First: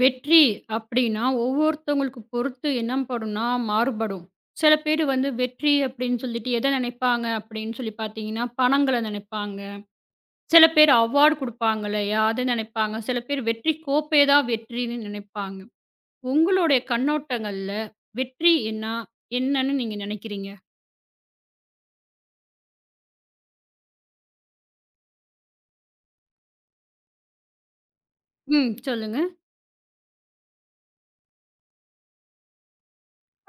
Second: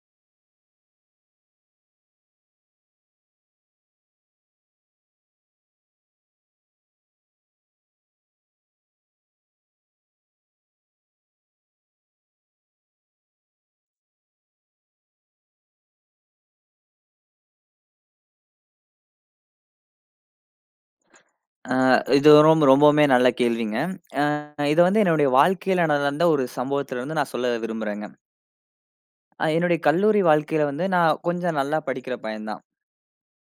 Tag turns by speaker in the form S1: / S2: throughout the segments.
S1: வெற்றி அப்படின்னா ஒவ்வொருத்தவங்களுக்கு பொறுத்து என்ன படும்னா மாறுபடும். சில பேர் வந்து வெற்றி அப்படின்னு சொல்லிட்டு எத நினைப்பாங்க அப்படின்னு சொல்லி பார்த்தீங்கன்னா, பணங்கள நினைப்பாங்க. சில பேர் அவார்ட் குடுப்பாங்க இல்லையா? அத நினைப்பாங்க. சில பேர் வெற்றி கோப்பை தான் வெற்றின்னு நினைப்பாங்க. உங்களுடைய கண்ணோட்டங்கள்ல வெற்றி என்னா? என்னன்னு நீங்க நினைக்கிறீங்க?
S2: அ இது ரொம்பவுமே நல்ல கேள்விங்க. அ இது வந்து என்னுடைய வாழ்க்கையில நடந்த ஒரு சம்பவத்திலிருந்து நான் சொல்ல விரும்புறேங்க.
S1: ம். சொல்லுங்க.
S2: என்னுடைய கல்லூரி வாழ்க்கையில வந்து நான் கொஞ்சம் நல்லா படிக்கிற பையன் தான்.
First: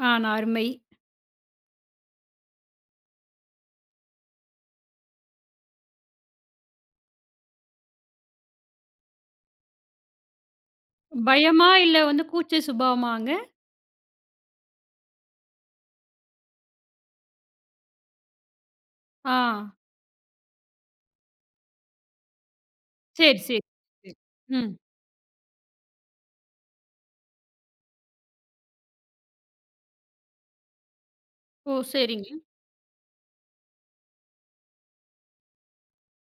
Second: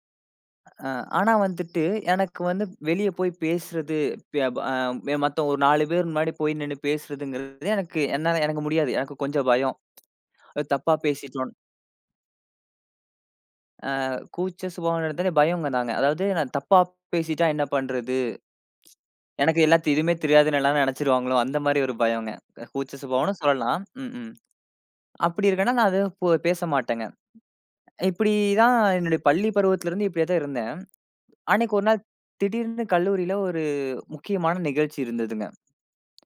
S1: ஆ, நான் அருமை.
S2: அ ஆனா வந்துட்டு எனக்கு வந்து வெளிய போய் பேசுறது, ப அ மத்த ஒரு 4 பேர் முன்னாடி போய் நின்னு பேசுறதுங்கிறது எனக்கு எனக்கு முடியாது. எனக்கு கொஞ்சம் பயம். அது தப்பா பேசிட்டோம்.
S1: பயமா இல்ல வந்து கூச்ச சுபாவமாங்க?
S2: கூச்ச சுபாவம் இருந்தாலே பயங்க தாங்க. அதாவது நான் தப்பா பேசிட்டா என்ன பண்றது?
S1: ஆ.
S2: எனக்கு எல்லாத்த எதுவுமே தெரியாதுன்னு எல்லாரும் நெனச்சுருவாங்களோ! அந்த மாரி ஒரு பயங்க. கூச்ச
S1: சரி,
S2: சுபாவம்னு
S1: சரி,
S2: சொல்லலாம்.
S1: சரி.
S2: ம். ம்.
S1: ம்.
S2: அப்படி இருக்கன்னா, நான் அத பேச மாட்டேங்க. இப்படி தான் என்னுடைய பள்ளி பருவத்திலருந்து இப்படியே தான் இருந்தேன்.
S1: ஓ,
S2: அன்னைக்கு ஒரு நாள்
S1: சரிங்க.
S2: திடீர்னு கல்லூரியில ஒரு முக்கியமான நிகழ்ச்சி இருந்ததுங்க.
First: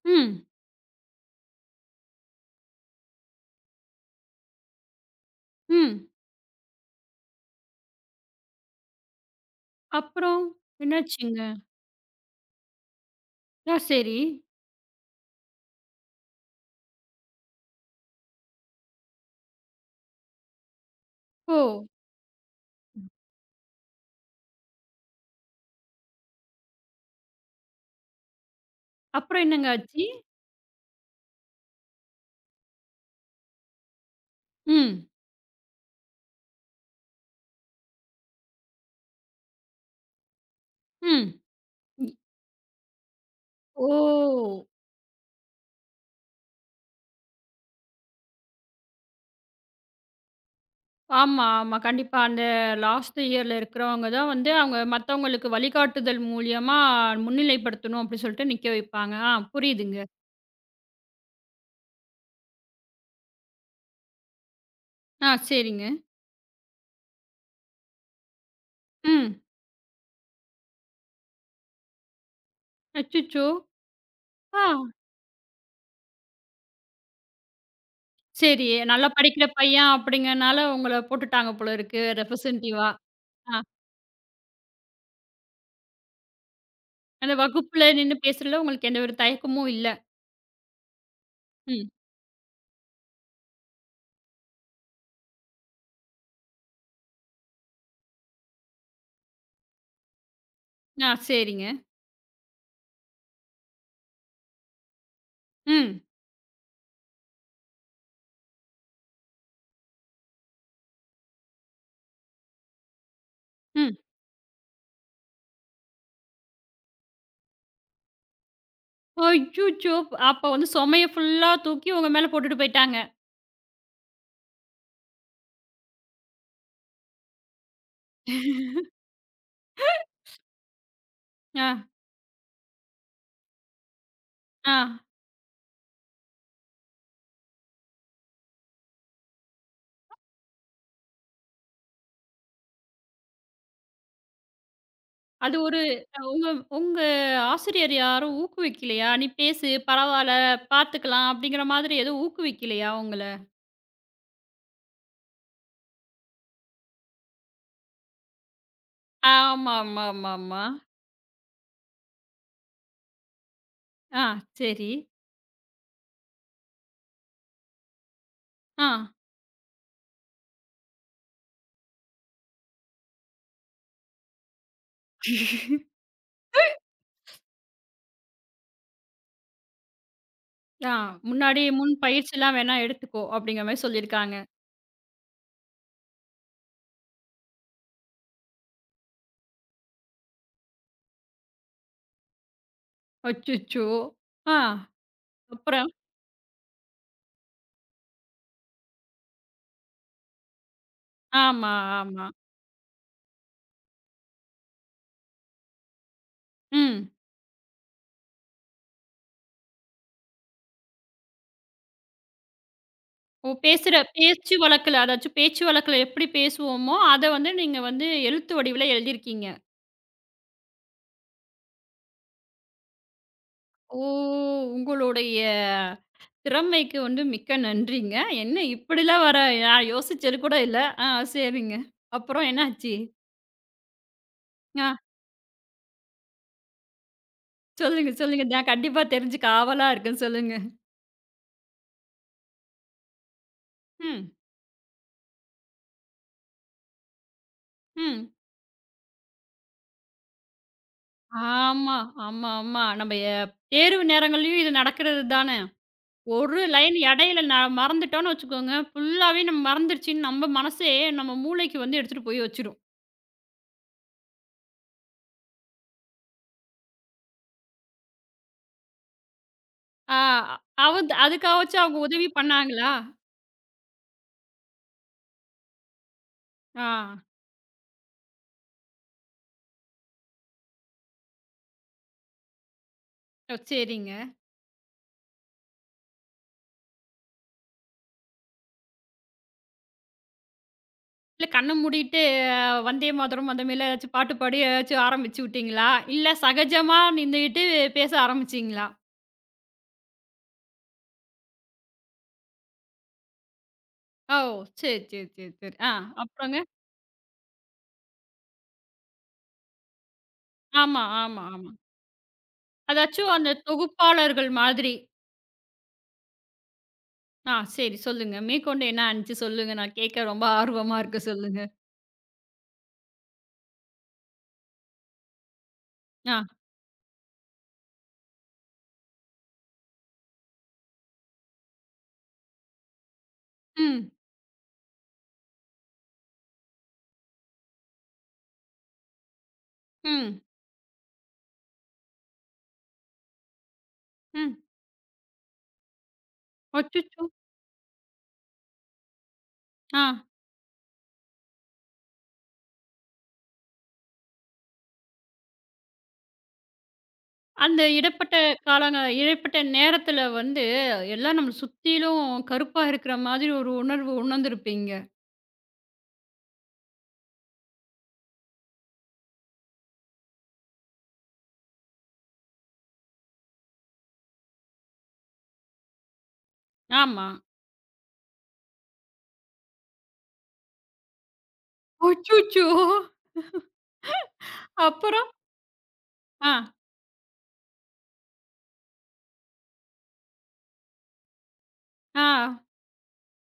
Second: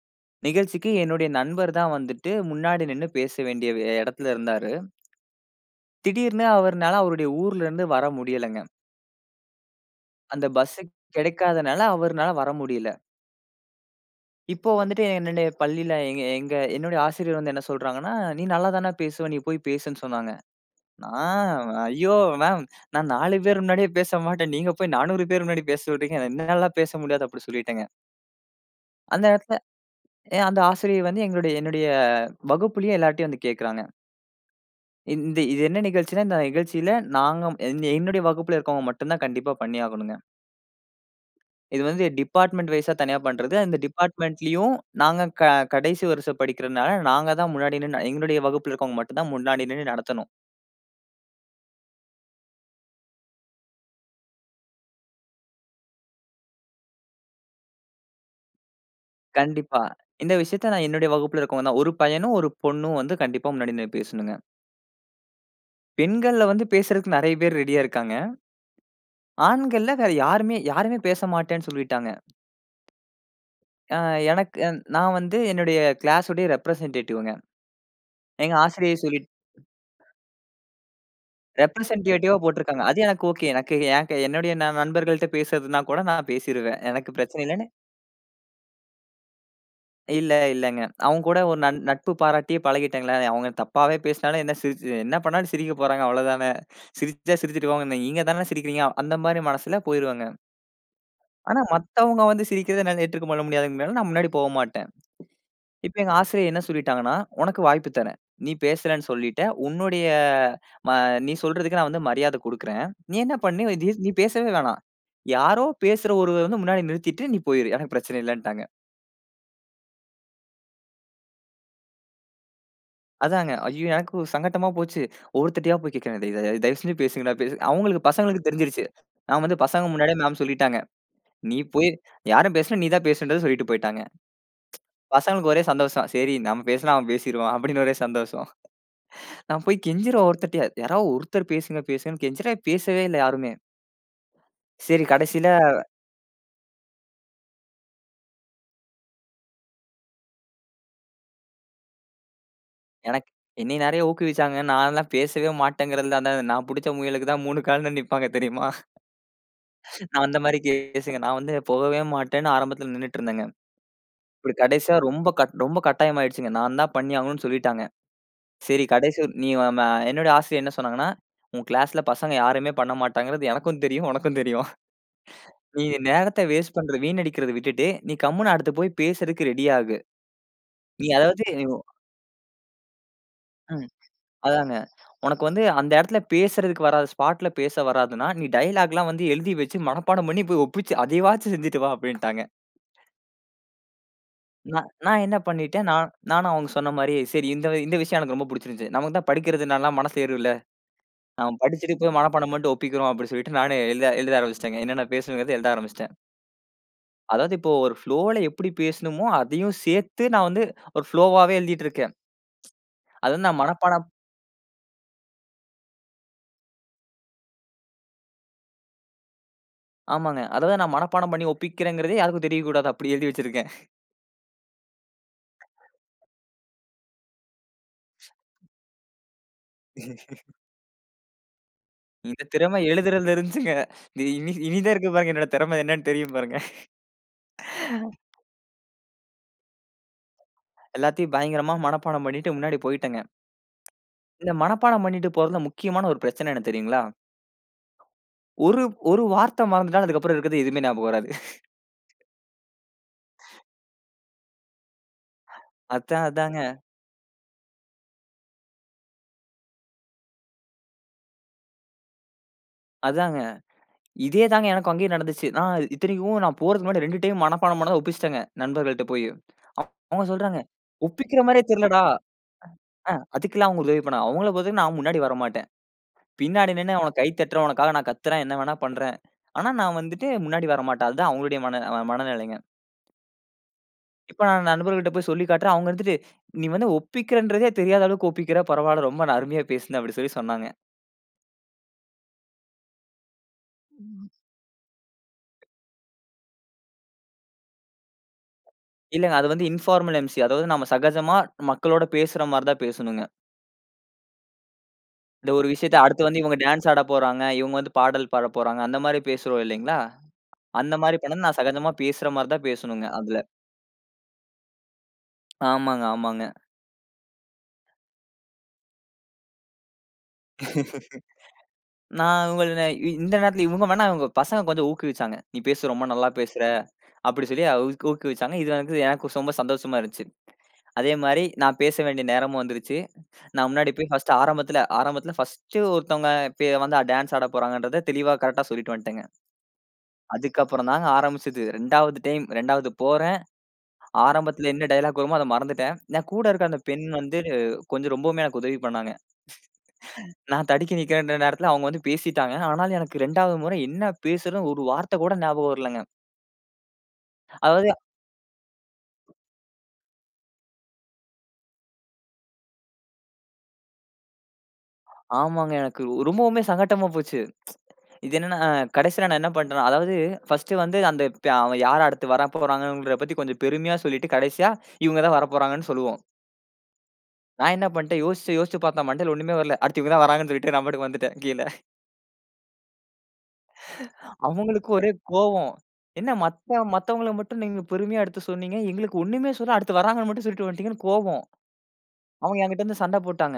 S1: ம்.
S2: நிகழ்ச்சிக்கு என்னுடைய நண்பர் தான் வந்துட்டு முன்னாடி நின்னு பேச வேண்டிய இடத்துல இருந்தாரு.
S1: ம்.
S2: திடீர்னு அவர்னால அவருடைய ஊர்லருந்து வர முடியலங்க.
S1: அப்புறம்
S2: அந்த பஸ்
S1: என்னாச்சுங்க?
S2: கிடைக்காதனால அவர்னால வர முடியல.
S1: ஆ, சரி.
S2: இப்போ வந்துட்டு என்னுடைய பள்ளியில எங்க எங்க என்னுடைய ஆசிரியர் வந்து என்ன சொல்றாங்கன்னா, "நீ நல்லா தான பேசுவ. நீ போய் பேசுன்னு" சொன்னாங்க. ஆ
S1: ஓ!
S2: ஐயோ! மேம், நான் 4 பேர் முன்னாடியே பேச மாட்டேன். நீங்க போய் 400 பேர் முன்னாடி பேச சொல்றீங்க. என்னாலலாம் பேச முடியாது அப்படி சொல்லிட்டேங்க. அந்த
S1: அப்புறம்
S2: இடத்துல
S1: என்னங்க ஆச்சு?
S2: அந்த ஆசிரியை வந்து என்னுடைய வகுப்புலயே எல்லார்ட்டயும் வந்து கேட்கறாங்க.
S1: ம்,
S2: இது என்ன நிகழ்ச்சின்னா, இந்த நிகழ்ச்சியில நாங்க என்னுடைய வகுப்புல இருக்கவங்க மட்டும் தான் கண்டிப்பா பண்ணியாகணுங்க.
S1: ம்.
S2: இது வந்து
S1: இ-
S2: டிபார்ட்மெண்ட் வைஸா தனியா பண்றது. அந்த
S1: ஓ!
S2: டிபார்ட்மெண்ட்லயும் நாங்க கடைசி வருஷம் படிக்கிறனால, நாங்க தான் முன்னாடி நின்னு எங்களுடைய வகுப்புல இருக்கவங்க மட்டும் தான் முன்னாடி நின்னு நடத்தணும்.
S1: ஆமா, ஆமா. கண்டிப்பா அந்த லாஸ்ட் இயர்ல இருக்கிறவங்க தான் வந்து அவங்க மத்தவங்களுக்கு வழிகாட்டுதல் மூலியமா முன்னிலைப்படுத்தணும் அப்டி சொல்லிட்டு நிக்க வைப்பாங்க. ஆ,
S2: கண்டிப்பா.
S1: புரியுதுங்க.
S2: இந்த விஷயத்த நான் என்னுடைய வகுப்புல இருக்கவங்க தான். ஒரு பையனும், ஒரு பொண்ணும் வந்து கண்டிப்பா முன்னாடி நின்னு பேசணுங்க.
S1: ஆ, சரிங்க.
S2: பெண்கள்ல வந்து பேசுறதுக்கு நெறைய பேர் ரெடியா இருக்காங்க.
S1: ம்.
S2: ஆண்கள்ல வேற யாருமே யாருமே பேச மாட்டேன்னு சொல்லிட்டாங்க.
S1: அச்சச்சோ!
S2: அ எனக்கு
S1: ஆ,
S2: நான் வந்து என்னுடைய கிளாஸோட ரெப்ரசன்டேட்டிவ்ங்க. எங்க
S1: சரி.
S2: ஆசிரியர்
S1: நல்லா
S2: சொல்லி
S1: படிக்கிற பையன் அப்படிங்கனால உங்கள போட்டுட்டாங்க போல இருக்கு
S2: ரெப்ரசன்டேட்டிவா போட்டுருக்காங்க.
S1: ரெப்ரசன்டிவா.
S2: அது எனக்கு ஓகே.
S1: ஆ,
S2: எனக்கு என்னுடைய நண்பர்கள்ட்ட பேசுறதுன்னா கூட நான் பேசிருவேன். எனக்கு
S1: அந்த
S2: பிரச்சனை இல்ல.
S1: வகுப்புல நின்னு பேசுறதுல உங்களுக்கு எந்த ஒரு தயக்கமும் இல்ல.
S2: இல்ல, இல்லங்க. அவங்க கூட ஒரு
S1: ம்.
S2: நட்பு பாராட்டியே பழகிட்டேங்களே. அவங்க தப்பாவே பேசினாலும் என்ன சிரிச்சு என்ன பண்ணாலும் சிரிக்க போறாங்க அவ்வளோதானே. சிரிச்சா சிரிச்சுட்டு போவாங்க. நீங்க தானே சிரிக்கிறீங்க. அந்த மாரி மனசுல போயிருவேங்க.
S1: ஆ,
S2: ஆனா
S1: சரிங்க.
S2: மத்தவங்க வந்து சிரிக்கிறத என்னால ஏற்றுக்க பண்ண முடியாதுங்கிறனால நான் முன்னாடி போக மாட்டேன். இப்ப
S1: ம்,
S2: எங்க ஆசிரியர் என்ன சொல்லிட்டாங்கன்னா, "உனக்கு வாய்ப்பு தரேன். நீ பேசலன்னு சொல்லிட்ட. உன்னுடைய ம நீ சொல்றதுக்கு நான் வந்து மரியாதை குடுக்குறேன். நீ என்ன பண்ணு
S1: ம்.
S2: நீ பேசவே வேணாம். யாரோ பேசுற ஒருவர் வந்து முன்னாடி நிறுத்திட்டு நீ போயிரு. எனக்கு பிரச்சனை இல்லன்ட்டாங்க."
S1: அய்யய்யோ! அப்ப வந்து சுமைய ஃபுல்லா தூக்கி உங்க மேல போட்டுட்டு போயிட்டாங்க.
S2: அதாங்க. ஐயோ! எனக்கு சங்கட்டமா போச்சு. ஒருத்தட்டயா போய் கேட்கிறேன். "இத இத தயவு செஞ்சு பேசுங்கடா, பேசு" அவங்களுக்கு பசங்களுக்கு தெரிஞ்சிருச்சு. நான் வந்து பசங்க முன்னாடியே மேம் சொல்லிட்டாங்க. "நீ
S1: ஆ,
S2: போய் யாரும் பேசல, நீ தான் பேசணுன்றத" சொல்லிட்டு போயிட்டாங்க.
S1: ஆ.
S2: பசங்களுக்கு ஒரே சந்தோஷம். "சரி நம்ம பேசினா அவன் பேசிருவான்" அப்படின்னு ஒரே சந்தோஷம். நான் போய் கெஞ்சுறேன் ஒருத்தட்டயா, "யாராவது ஒருத்தர் பேசுங்க, பேசுங்கன்னு" கெஞ்சுறேன். பேசவே இல்ல யாருமே. சரி கடைசியில
S1: அது ஒரு உங்க உங்க ஆசிரியர் யாரும் ஊக்குவிக்கலையா? "நீ பேசு, பரவால்ல, பார்த்துக்கலாம்." அப்படிங்கிற மாதிரி எதுவும் ஊக்குவிக்கலையா உங்கள?
S2: எனக்கு என்னைய நெறைய ஊக்குவிச்சாங்க. நான்லாம் பேசவே மாட்டேங்கிறதுல அந்த நான் புடிச்ச முயலுக்கு தான் 3 கால்ல நிப்பாங்க தெரியுமா? நான் அந்த மாரி
S1: ஆமாமாமாமா.
S2: கேஸுங்க. நான் வந்து போகவே மாட்டேன்னு ஆரம்பத்துல நின்னுட்டு இருந்தேங்க.
S1: ஆ,
S2: இப்படி
S1: சரி.
S2: கடைசியா ரொம்ப கட்டாயமாயிடுச்சுங்க. நான் தான் பண்ணி ஆகணும்னு சொல்லிட்டாங்க. சரி
S1: ஆ,
S2: கடைசி ஒரு- நீ ம என்னுடைய ஆசிரியர் என்ன சொன்னாங்கன்னா, "உன் கிளாஸ்ல பசங்க யாருமே பண்ண மாட்டாங்கிறது எனக்கும் தெரியும், உனக்கும் தெரியும். நீ நேரத்த வேஸ்ட் பண்றது வீணடிக்கிறத விட்டுட்டு, நீ கம்முனு அடுத்து போய் பேசுறதுக்கு ரெடி ஆகு.
S1: ஆ.
S2: நீ அதாவது
S1: "முன்னாடி
S2: நீ உ-
S1: முன் பயிற்சிலாம் வேணா எடுத்துக்கோ." அப்படிங்கிற மாரி
S2: ம்.
S1: சொல்லியிருக்காங்க.
S2: அதாங்க. உனக்கு வந்து அந்த இடத்துல பேசுறதுக்கு வராது, ஸ்பாட்ல பேச வராதுன்னா, நீ டயலாக்லாம் வந்து எழுதி வச்சு மனப்பாடம் பண்ணி போய் ஒப்பிச்சு அதைவாச்சும் செஞ்சுட்டு வா" அப்படின்ட்டாங்க.
S1: அச்சச்சோ! ஆ,
S2: நான் நான் என்ன பண்ணிட்டேன்,
S1: அப்புறம்?
S2: நானும் அவங்க சொன்ன மாரி, சரி இந்த இந்த விஷயம் எனக்கு ரொம்ப புடிச்சிருந்துச்சு. நமக்கு தான் படிக்கிறதுனாலாம் மனசு ஏறும்ல. நாம
S1: ஆமா,
S2: படிச்சுட்டு போய்
S1: ஆமா.
S2: மனப்பாடம் பண்ணிட்டு ஒப்பிக்கிறோம் அப்படின்னு சொல்லிட்டு நானே எழுத எழுத ஆரம்பிச்சுட்டேங்க. என்னென்ன பேசணுங்கிறத எழுத ஆரம்பிச்சுட்டேன்.
S1: ம்.
S2: அதாவது இப்போ ஒரு ஃப்ளோல எப்படி பேசணுமோ, அதையும் சேர்த்து நான் வந்து ஒரு ஃப்ளோவாவே எழுதிட்டு இருக்கேன். அதாவது
S1: ஓ,
S2: நான்
S1: பேசுற
S2: மனப்பாடம்
S1: பேச்சு வழக்குல, அதாச்சும் பேச்சு வழக்குல எப்படி பேசுவோமோ, அத வந்து நீங்க வந்து எழுத்து வடிவில எழுதியிருக்கீங்க.
S2: ஆமாங்க. அதாவது நான் மனப்பாடம் பண்ணி ஒப்பிக்கிறேங்கிறதே யாருக்கும் தெரியக்கூடாது. அப்படி எழுதி வச்சிருக்கேன்.
S1: ஓ! உங்களுடைய திறமைக்கு வந்து மிக்க நன்றிங்க. என்ன இப்படிலாம் வர நான் யோசிச்சது கூட இல்ல. ஆ, சரிங்க.
S2: இந்த
S1: அப்புறம்
S2: திறமை
S1: என்னாச்சு?
S2: எழுதுறதுல இருந்துச்சுங்க. இது இனி இனி
S1: ஆ,
S2: தான் இருக்கு பாருங்க. என்னோட திறமை என்னன்னு தெரியும் பாருங்க.
S1: சொல்லுங்க, சொல்லுங்க. நான் கண்டிப்பா தெரிஞ்சுக்க ஆவலா இருக்கேன். சொல்லுங்க.
S2: எல்லாத்தையும் பயங்கரமா மனப்பாடம் பண்ணிட்டு முன்னாடி போயிட்டேங்க.
S1: ம்,
S2: இந்த மனப்பாடம் பண்ணிட்டு போறதுல முக்கியமான ஒரு பிரச்சனை என்ன தெரியுங்களா?
S1: ம்.
S2: ஒரு ஒரு வார்த்தை மறந்துட்டா அதுக்கப்புறம் இருக்கிறது எதுவுமே ஞாபகம் வராது.
S1: ஆமா, ஆமா, ஆமா. நம்ம எ தேர்வு நேரங்கள்லயும் இது நடக்கிறது தான. ஒரு
S2: அதாங்க.
S1: லைன் இடையில நான் மறந்துட்டோம்னு வச்சுக்கோங்க, ஃபுல்லாவே நம்ம மறந்துருச்சுன்னு நம்ம மனசே நம்ம மூளைக்கு வந்து எடுத்துட்டு போய் வச்சுரும்.
S2: அதாங்க. இதே தாங்க எனக்கும் அங்கேயும் நடந்துச்சு. நான் இத்தனைக்கும் நான் போறதுக்கு முன்னாடி 2 டைம் மனப்பாடம் பண்ணத ஒப்பிச்சுட்டேங்க, நண்பர்கள்ட்ட போயி.
S1: ஆ,
S2: அவங்க சொல்றாங்க, "ஒப்பிக்கிற மாரியே
S1: அதுக்காகவாச்சும் அவங்க
S2: தெரியலடா."
S1: உதவி பண்ணாங்களா?
S2: அதுக்கெல்லாம் அவங்க உதவி பண்ணாங்க. அவங்கள பொறுத்தவரைக்கும் நான் முன்னாடி வரமாட்டேன். பின்னாடி
S1: ஆ,
S2: நின்னு அவன கை தட்டுறேன், உனக்காக நான் கத்துறேன், என்ன வேணா பண்றேன். ஆனா நான் வந்துட்டு முன்னாடி வரமாட்டேன். அதுதான் அவங்களுடைய மன அ மனநிலைங்க.
S1: ஓ, சரிங்க.
S2: இப்ப நான் நண்பர்கள்ட்ட போய் சொல்லி காட்டுறேன். அவங்க இருந்துட்டு, "நீ வந்து ஒப்பிக்கிறன்றதே தெரியாத அளவுக்கு ஒப்பிக்கிற, பரவால்ல ரொம்ப அருமையா பேசுன." அப்படி சொல்லி சொன்னாங்க.
S1: இல்ல, கண்ண மூடிட்டு "வந்தே மாதரம்" அந்த மாரிலாம் ஏதாச்சும் பாட்டு பாடி ஏதாச்சும் ஆரம்பிச்சு விட்டீங்களா? இல்ல சகஜமா நின்னுகிட்டு பேச ஆரம்பிச்சீங்களா?
S2: இல்லங்க அது வந்து இன்ஃபார்மல் எம்சி. அதாவது நம்ம சகஜமா மக்களோட பேசுற மாரி தான் பேசணுங்க.
S1: ஓ! சரி, சரி, சரி,
S2: இந்த ஒரு
S1: சரி. ஆ,
S2: விஷயத்த அடுத்து வந்து
S1: அப்புறங்க?
S2: இவங்க டான்ஸ் ஆட போறாங்க. இவங்க வந்து பாடல் பாட போறாங்க. அந்த மாரி பேசுறோம் இல்லைங்களா? அந்த
S1: ஆமா,
S2: மாரி
S1: ஆமா,
S2: பண்ணது நான்
S1: ஆமா.
S2: சகஜமா பேசுற மாரி தான் பேசணுங்க
S1: அதாச்சும்
S2: அதுல.
S1: அந்த தொகுப்பாளர்கள் மாதிரி.
S2: ஆமாங்க, ஆமாங்க.
S1: ஆ, சரி, சொல்லுங்க. மேற்கொண்டு என்ன ஆனுச்சு சொல்லுங்க? நான் கேட்க ரொம்ப ஆர்வமா இருக்கு. சொல்லுங்க.
S2: நான் இவங்கள இந்த நேரத்துல இவங்க பசங்க கொஞ்சம் ஊக்குவிச்சாங்க. "நீ பேசு ரொம்ப நல்லா
S1: ஆ.
S2: பேசுற." அப்படி சொல்லி ஊக்குவிச்சாங்க. இது எனக்கு எனக்கு ரொம்ப சந்தோஷமா இருந்துச்சு. அதே மாரி நான் பேச வேண்டிய நேரமும் வந்துருச்சு. நான் முன்னாடி
S1: ம்.
S2: போய் ஃபர்ஸ்ட் ஆரம்பத்துல ஆரம்பத்துல ஃபர்ஸ்ட்டு ஒருத்தவங்க வந்து டான்ஸ் ஆட போறாங்கன்றத தெளிவா கரெக்ட்டா சொல்லிட்டு வந்துட்டேங்க.
S1: ம்.
S2: அதுக்கப்புறம் தாங்க ஆரம்பிச்சது. 2வது போற
S1: ம்.
S2: ஆரம்பத்துல என்ன டயலாக் வருமோ அத மறந்துட்டேன். நான் கூட இருக்க அந்த பெண்
S1: அச்சச்சோ!
S2: வந்து ரொம்பவுமே எனக்கு உதவி பண்ணாங்க.
S1: ஆ.
S2: நான் தடுக்கி நிக்கிறேன்ற நேரத்துல அவங்க வந்து பேசிட்டாங்க. ஆனாலும் எனக்கு 2வது முறை என்ன பேசுறதுன்னு ஒரு வார்த்தை கூட ஞாபகம் வரலங்க.
S1: அந்த
S2: அதாவது
S1: இடைப்பட்ட இடைப்பட்ட நேரத்தில வந்து எல்லாம் நம்மள சுத்திலும் கருப்பா இருக்கிற மாதிரி ஒரு உணர்வு உணர்ந்திருப்பீங்க.
S2: ஆமாங்க எனக்கு ரொம்பவுமே சங்கட்டமா போச்சு. இது என்னன்னா கடைசியில நான் என்ன பண்ட்டேன்னா, அதாவது ஃபர்ஸ்ட்டு வந்து அந்த ப அவன் யார் அடுத்து வரப்போறாங்கன்றத பத்தி கொஞ்சம் பெருமையா சொல்லிட்டு கடைசியா இவங்க தான் வரப்போறாங்கன்னு சொல்லுவோம்.
S1: ஆமா.
S2: நான் என்ன பண்ட்டேன் யோசிச்சு யோசிச்சு பார்த்தா மண்டையில ஒண்ணுமே வரல. அடுத்து இவங்க தான் வராங்கன்னு சொல்லிட்டு நான் பாட்டுக்கு வந்துட்டேன் கீழ.
S1: அச்சச்சோ!
S2: அவங்களுக்கு ஒரே
S1: அப்புறம்?
S2: கோவம். என்ன
S1: ஆ.
S2: மத்தவங்கள மட்டும் நீங்க பெருமையா எடுத்து சொன்னீங்க. எங்களுக்கு ஒண்ணுமே சொல்லல. அடுத்து வராங்கன்னு மட்டும் சொல்லிட்டு வந்துட்டீங்கன்னு கோவம்.
S1: ஆ.
S2: அவங்க என்கிட்ட வந்து சண்டை போட்டாங்க.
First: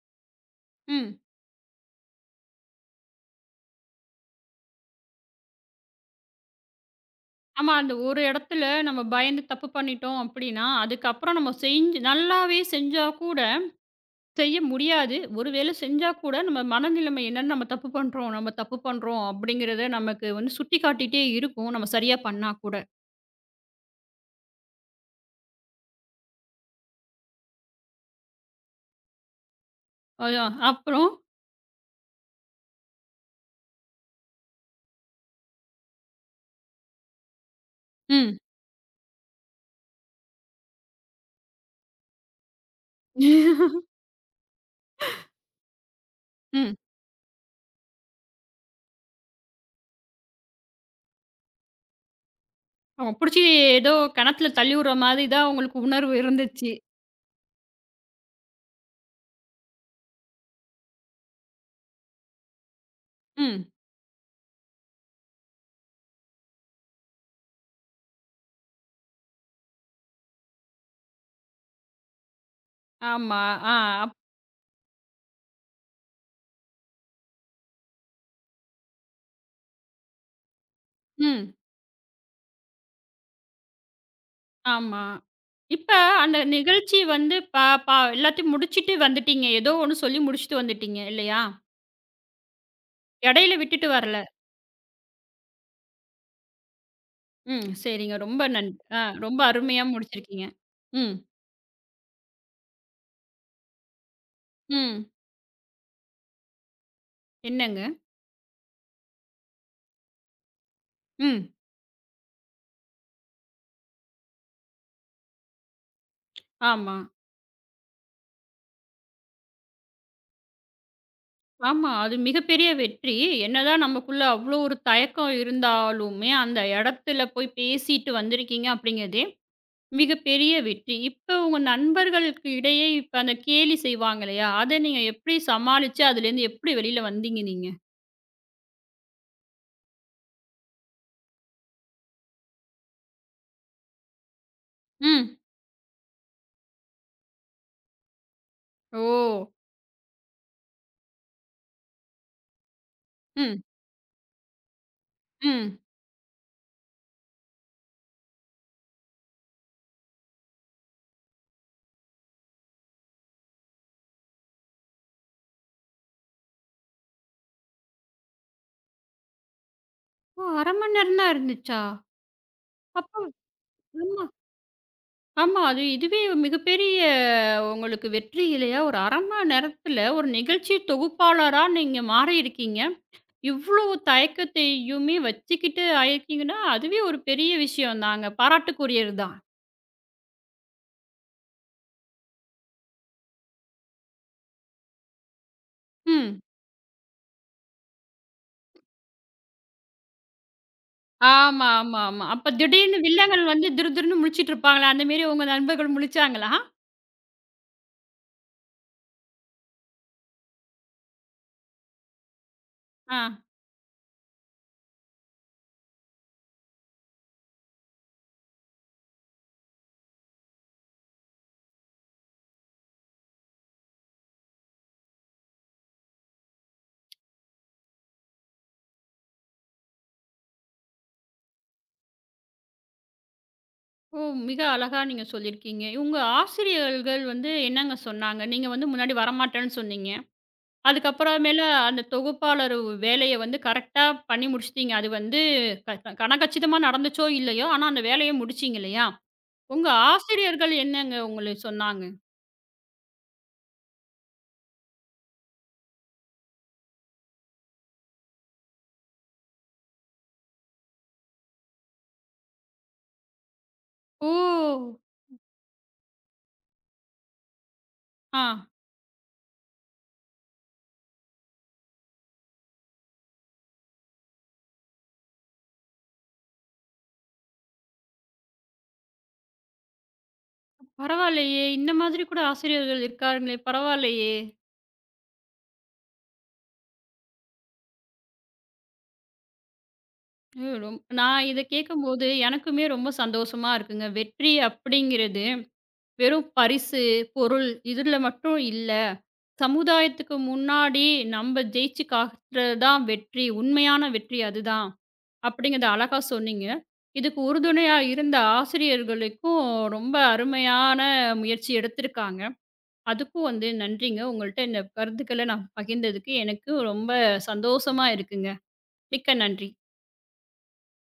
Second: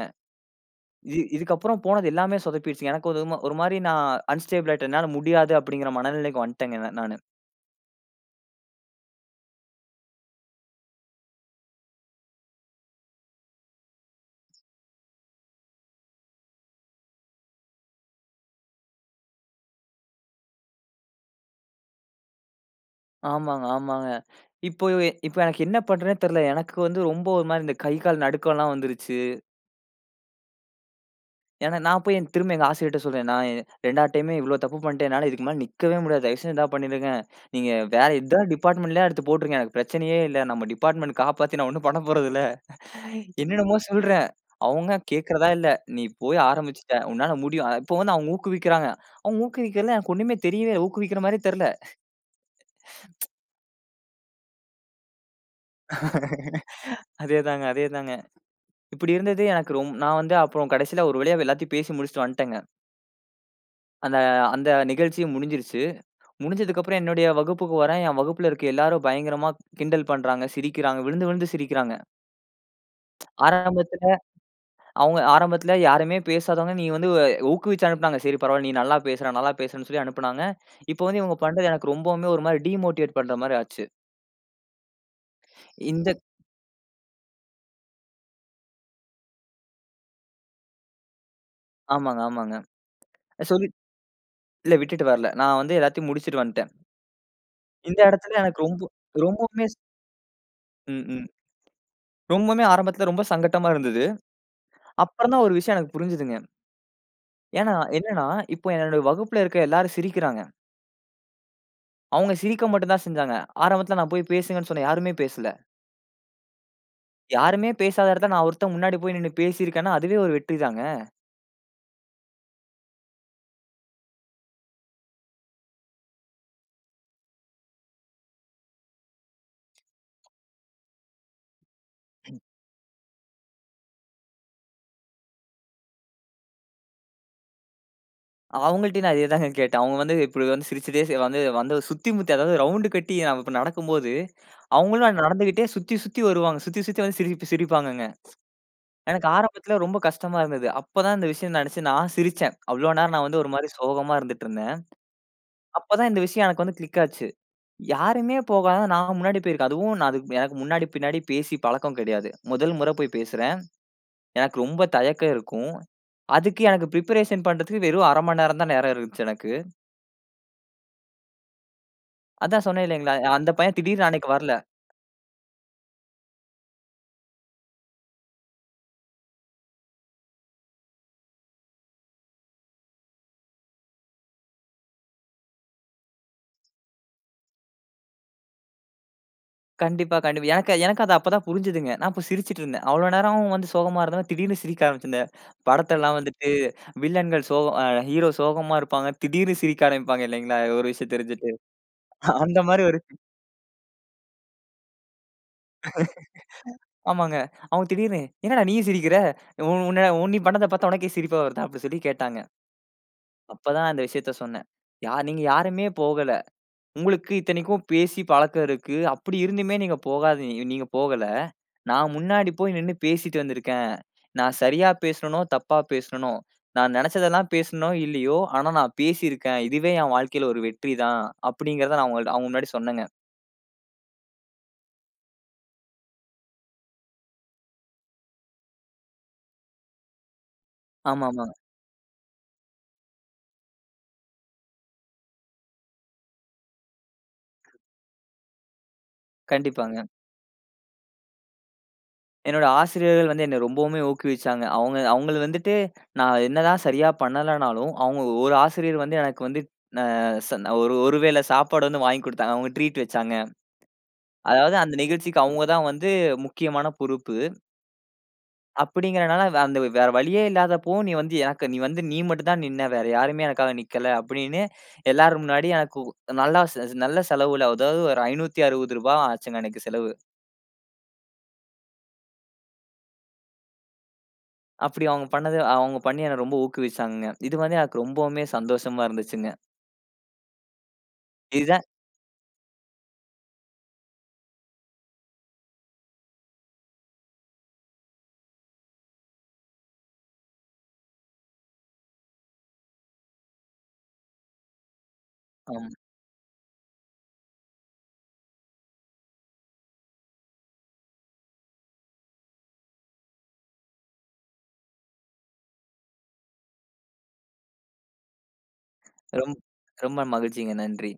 S1: ம்.
S2: இதுக்கப்புறம் போனது எல்லாமே சொதப்பிடுச்சு. எனக்கு ஒரு மாரி நான் அன்ஸ்டேபிள் ஆயிட்டேன். என்னால முடியாது அப்படிங்கிற மனநிலைக்கு வந்துட்டேங்க நானு.
S1: ஆமா. அந்த ஒரு இடத்துல நம்ம பயந்து தப்பு பண்ணிட்டோம் அப்படின்னா, அதுக்கப்புறம் நம்ம செஞ்சு நல்லாவே செஞ்சா கூட செய்ய முடியாது. ஒரு வேளை செஞ்சா கூட நம்ம மனநிலைமை என்னன்னு நம்ம தப்பு பண்றோம் நம்ம தப்பு பண்றோம் அப்படிங்கிறத நமக்கு வந்து சுட்டிக்காட்டிட்டே இருக்கும். நம்ம சரியா பண்ணா கூட.
S2: ஆமாங்க, ஆமாங்க. இப்போ இப்ப எனக்கு என்ன பண்றதுன்னே தெரியல. எனக்கு வந்து ரொம்ப ஒரு மாரி இந்த கை, கால் நடுக்கம்லாம் வந்துருச்சு.
S1: அதான். அப்புறம்?
S2: ஏன்னா நான் போய் திரும்ப எங்க ஆசிரியர்ட்ட சொல்றேன். நான் 2வது டைமே இவ்ளோ தப்பு பண்ணிட்டேன். என்னால இதுக்கு மேல நிக்கவே முடியாது. தயவு செஞ்சு இதா பண்ணிடுங்க. நீங்க வேற
S1: ம்.
S2: இதான் டிபார்ட்மெண்ட்லயா எடுத்து போட்டுருங்க. எனக்கு பிரச்சனையே இல்ல. நம்ம டிபார்ட்மெண்ட் காப்பாத்தி நான் ஒண்ணும் பண்ண போறதில்ல. என்னென்னமோ சொல்றேன். அவங்க கேட்கிறதா இல்ல. நீ போய்
S1: ம்.
S2: ஆரம்பிச்சுட்ட. உன்னால முடியும். இப்போ வந்து அவங்க ஊக்குவிக்கிறாங்க. அவங்க ஊக்குவிக்கிறதுல எனக்கு ஒண்ணுமே தெரியவே இல்ல. ஊக்குவிக்கிற மாரி தெரியல.
S1: அவங்க புடிச்சு ஏதோ கிணத்துல தள்ளிவுடுற மாதிரி தான் உங்களுக்கு உணர்வு இருந்துச்சு.
S2: அதேதாங்க, அதேதாங்க. இப்படி இருந்தது எனக்கு நான் வந்து அப்புறம் கடைசியில ஒரு வழியா எல்லாத்தையும் பேசி முடிச்சுட்டு வந்துட்டேங்க.
S1: ம்.
S2: அந்த அந்த நிகழ்ச்சி முடிஞ்சிருச்சு. முடிஞ்சதுக்கப்புறம் என்னுடைய வகுப்புக்கு வரேன். என் வகுப்புல இருக்க எல்லாரும் பயங்கரமா கிண்டல் பண்றாங்க, சிரிக்கிறாங்க. விழுந்து விழுந்து சிரிக்கிறாங்க.
S1: ஆமா. ஆ. அப்
S2: ஆரம்பத்துல ஆரம்பத்துல யாருமே பேசாதவங்க, நீ வந்து ஊக்குவிச்சு அனுப்புனாங்க. சரி பரவால்ல நீ நல்லா பேசுற, நல்லா பேசுறன்னு சொல்லி அனுப்புனாங்க. இப்போ வந்து இவங்க
S1: ம்.
S2: பண்றது எனக்கு ரொம்பவுமே ஒரு மாரி டிமோட்டிவேட் பண்ற மாரி ஆச்சு.
S1: ஆமா. இப்ப
S2: இந்த
S1: அந்த நிகழ்ச்சி வந்து ப ப எல்லாத்தையும் முடிச்சுட்டு வந்துட்டீங்க. ஏதோ ஒண்ணு சொல்லி முடிச்சுட்டு வந்துட்டீங்க இல்லையா?
S2: ஆமாங்க, ஆமாங்க.
S1: இடையில
S2: சொல்லி
S1: விட்டுட்டு வரல.
S2: இல்ல விட்டுட்டு வரல. நான் வந்து எல்லாத்தையும் முடிச்சுட்டு வந்துட்டேன்.
S1: ம்.
S2: இந்த
S1: சரிங்க.
S2: இடத்துல
S1: ரொம்ப
S2: எனக்கு
S1: நன் ஆ, ரொம்ப
S2: ரொம்பவுமே
S1: அருமையா முடிச்சிருக்கீங்க.
S2: ம்,
S1: ம்.
S2: ம். ரொம்பவுமே ஆரம்பத்துல ரொம்ப சங்கட்டமா இருந்தது.
S1: ம்.
S2: அப்புறம் தான் ஒரு விஷயம் எனக்கு புரிஞ்சுதுங்க. ஏன்னா
S1: என்னங்க?
S2: என்னன்னா, இப்போ என்னோட வகுப்புல இருக்க எல்லாரும் சிரிக்கிறாங்க.
S1: ம்.
S2: அவங்க சிரிக்க மட்டும் தான் செஞ்சாங்க. ஆரம்பத்துல நான் போய் பேசுங்கன்னு சொன்னேன். யாருமே பேசல.
S1: ஆமா.
S2: யாருமே பேசாத இடத்துல நான் ஒருத்தன் முன்னாடி போய் நின்னு பேசியிருக்கேன்னா, அதுவே ஒரு வெற்றி தாங்க.
S1: ஆமா. அது மிகப்பெரிய வெற்றி. என்னதான் நமக்குள்ள அவ்ளோ ஒரு தயக்கம் இருந்தாலுமே, அந்த இடத்துல போய் பேசிட்டு வந்திருக்கீங்க அப்படிங்கிறதே மிகப்பெரிய வெற்றி. இப்ப உங்க நண்பர்களுக்கு இடையே இப்ப அந்த கேலி செய்வாங்க இல்லையா? அத நீங்க எப்படி சமாளிச்சு அதுலேருந்து எப்படி வெளியில வந்தீங்க நீங்க?
S2: அவங்கள்ட்டயும் நான் இதே தாங்க கேட்டேன். அவங்க வந்து இப்படி வந்து சிரிச்சுட்டே சே வந்து வந்து சுத்தி முத்தி அதாவது ரவுண்டு கட்டி நான் இப்ப நடக்கும்போது, அவங்களும்
S1: ம்.
S2: நடந்துகிட்டே சுத்தி சுத்தி வருவாங்க. சுத்தி சுத்தி வந்து சிரிப்பாங்கங்க.
S1: ஓ!
S2: எனக்கு ஆரம்பத்துல ரொம்ப கஷ்டமா இருந்தது. அப்பதான் இந்த விஷயம் நினைச்சு நான் சிரிச்சேன். அவ்வளோ நேரம் நான் வந்து ஒரு
S1: ம்,
S2: மாரி சோகமா இருந்துட்டு இருந்தேன்.
S1: ம்.
S2: அப்பதான் இந்த விஷயம் எனக்கு வந்து கிளிக் ஆச்சு. யாருமே போகாத நான் முன்னாடி போயிருக்கேன். அதுவும் அதுக்கு எனக்கு முன்னாடி, பின்னாடி பேசி பழக்கம் கிடையாது. முதல் முறை போய் பேசுறேன். எனக்கு ரொம்ப தயக்கம் இருக்கும். அதுக்கு எனக்கு பிரிப்பரேஷன் பண்றதுக்கு வெறும் 1/2 மணி நேரம் தான் நேரம் இருந்துச்சு எனக்கு.
S1: ஓ, 1/2 மணி நேரம் தான் இருந்துச்சா?
S2: அதான் சொன்னேன் இல்லைங்களா,
S1: அப்போ
S2: அந்த பையன் திடீர்னு
S1: ஆமா,
S2: அன்னைக்கு வரல.
S1: ஆமா. அது இதுவே மிகப்பெரிய உங்களுக்கு வெற்றி இல்லையா? ஒரு 1/2 மணி நேரத்துல ஒரு நிகழ்ச்சி தொகுப்பாளரா நீங்க மாறியிருக்கீங்க. இவ்ளோ தயக்கத்தையுமே வச்சுக்கிட்டு ஆயிருக்கீங்கன்னா, அதுவே ஒரு பெரிய விஷயம்தாங்க. பாராட்டுக்குரியது தான்.
S2: கண்டிப்பா, கண்டிப்பா. எனக்கு எனக்கு அது அப்பதான் புரிஞ்சுதுங்க. நான் அப்ப சிரிச்சுட்டு இருந்தேன். அவ்வளோ நேரம் அவன் வந்து சோகமா இருந்தவன் திடீர்னு சிரிக்க ஆரம்பிச்சு. இந்த படத்தெல்லாம்
S1: ம்.
S2: வந்துட்டு வில்லன்கள் சோகம் அ ஹீரோ சோகமா இருப்பாங்க. திடீர்னு சிரிக்க ஆரம்பிப்பாங்க இல்லைங்களா, ஒரு விஷயம் தெரிஞ்சுட்டு.
S1: ஆமா, ஆமா, ஆமா. அப்ப
S2: அந்த மாரி
S1: திடீர்னு
S2: ஒரு
S1: வில்லங்கள் வந்து திருதிருன்னு முழிச்சுட்டு இருப்பாங்களே, அந்த மாரி உங்க நண்பர்கள் முழிச்சாங்களா?
S2: ஆமாங்க. அவங்க திடீர்னு, "என்னடா நீயும் சிரிக்கிற? உன் உன்ன உன் நீ பண்ணத பார்த்தா உனக்கே சிரிப்பா வருதா?" அப்படி சொல்லி கேட்டாங்க.
S1: ஆ.
S2: அப்பதான் அந்த விஷயத்த சொன்னேன். நீங்க யாருமே போகல. உங்களுக்கு இத்தனைக்கும் பேசி பழக்கம் இருக்கு. அப்படி இருந்துமே நீங்க போகல. நான் முன்னாடி போய் நின்னு பேசிட்டு வந்திருக்கேன். நான் சரியா பேசனனோ, தப்பா பேசனனோ, நான் நெனச்சதெல்லாம் பேசனனோ இல்லையோ, ஆனா நான் பேசியிருக்கேன். இதுவே என் வாழ்க்கையில ஒரு வெற்றி தான். அப்படிங்கிறத நான் அவங்க அவங்க முன்னாடி சொன்னேங்க.
S1: ஓ! மிக அழகா நீங்க சொல்லியிருக்கீங்க. உங்க ஆசிரியர்கள் வந்து என்னங்க சொன்னாங்க? நீங்க வந்து முன்னாடி வரமாட்டேன்னு சொன்னீங்க.
S2: ஆமாமா.
S1: அதுக்கப்புறமேல அந்த தொகுப்பாளர் வேலைய வந்து கரெக்ட்டா பண்ணி முடிச்சுட்டீங்க. அது வந்து கனகச்சிதமா நடந்துச்சோ, இல்லையோ, ஆனா அந்த வேலைய முடிச்சீங்க இல்லையா? உங்க
S2: கண்டிப்பாங்க.
S1: ஆசிரியர்கள் என்னங்க உங்கள சொன்னாங்க?
S2: என்னோட ஆசிரியர்கள் வந்து என்ன ரொம்பவுமே ஊக்குவிச்சாங்க. அவங்கள வந்துட்டு நான் என்னதான் சரியா பண்ணலனாலும், அவங்க ஒரு ஆசிரியர் வந்து எனக்கு வந்து அ ச ஒரு ஒரு வேள சாப்பாடு வந்து வாங்கி குடுத்தாங்க. அவங்க ட்ரீட் வச்சாங்க.
S1: ஓ!
S2: அதாவது அந்த நிகழ்ச்சிக்கு அவங்க தான் வந்து முக்கியமான பொறுப்பு.
S1: ஆ,
S2: அப்படிங்கிறனால அந்த வேற வழியே இல்லாதப்போ, நீ வந்து நீ மட்டும் தான் நின்ன. வேற யாருமே எனக்காக நிக்கல." அப்படின்னு எல்லாரும் முன்னாடி எனக்கு நல்ல செலவுல அதாவது ஒரு ரூ. 560 ஆச்சுங்க அன்னைக்கு செலவு.
S1: பரவாயில்லையே! இந்த மாதிரி கூட ஆசிரியர்கள் இருக்காங்களே! பரவாயில்லையே!
S2: அப்படி அவங்க பண்ணி என்ன ரொம்ப ஊக்குவிச்சாங்கங்க. இது வந்து எனக்கு ரொம்பவுமே சந்தோஷமா இருந்துச்சுங்க.
S1: ம் ரொம் நான் இத
S2: இதுதான்
S1: கேட்கும்போது எனக்குமே ரொம்ப சந்தோஷமா இருக்குங்க. வெற்றி அப்படிங்கிறது வெறும் பரிசு, பொருள் இதுல மட்டும் இல்ல. சமுதாயத்துக்கு முன்னாடி நம்ம ஜெயிச்சு காட்டுறது தான் வெற்றி. உண்மையான வெற்றி அதுதான். அப்படிங்கிறத
S2: ஆமா.
S1: அழகா சொன்னீங்க. இதுக்கு உறுதுணையா இருந்த ஆசிரியர்களுக்கும் ரொம்ப அருமையான முயற்சி எடுத்திருக்காங்க. அதுக்கும் வந்து நன்றிங்க. உங்கள்ட்ட இந்த கருத்துக்கள நான் பகிர்ந்ததுக்கு எனக்கு ரொம்ப சந்தோஷமா இருக்குங்க. மிக்க
S2: ரொம்
S1: நன்றி.
S2: ரொம்ப மகிழ்ச்சிங்க. நன்றி.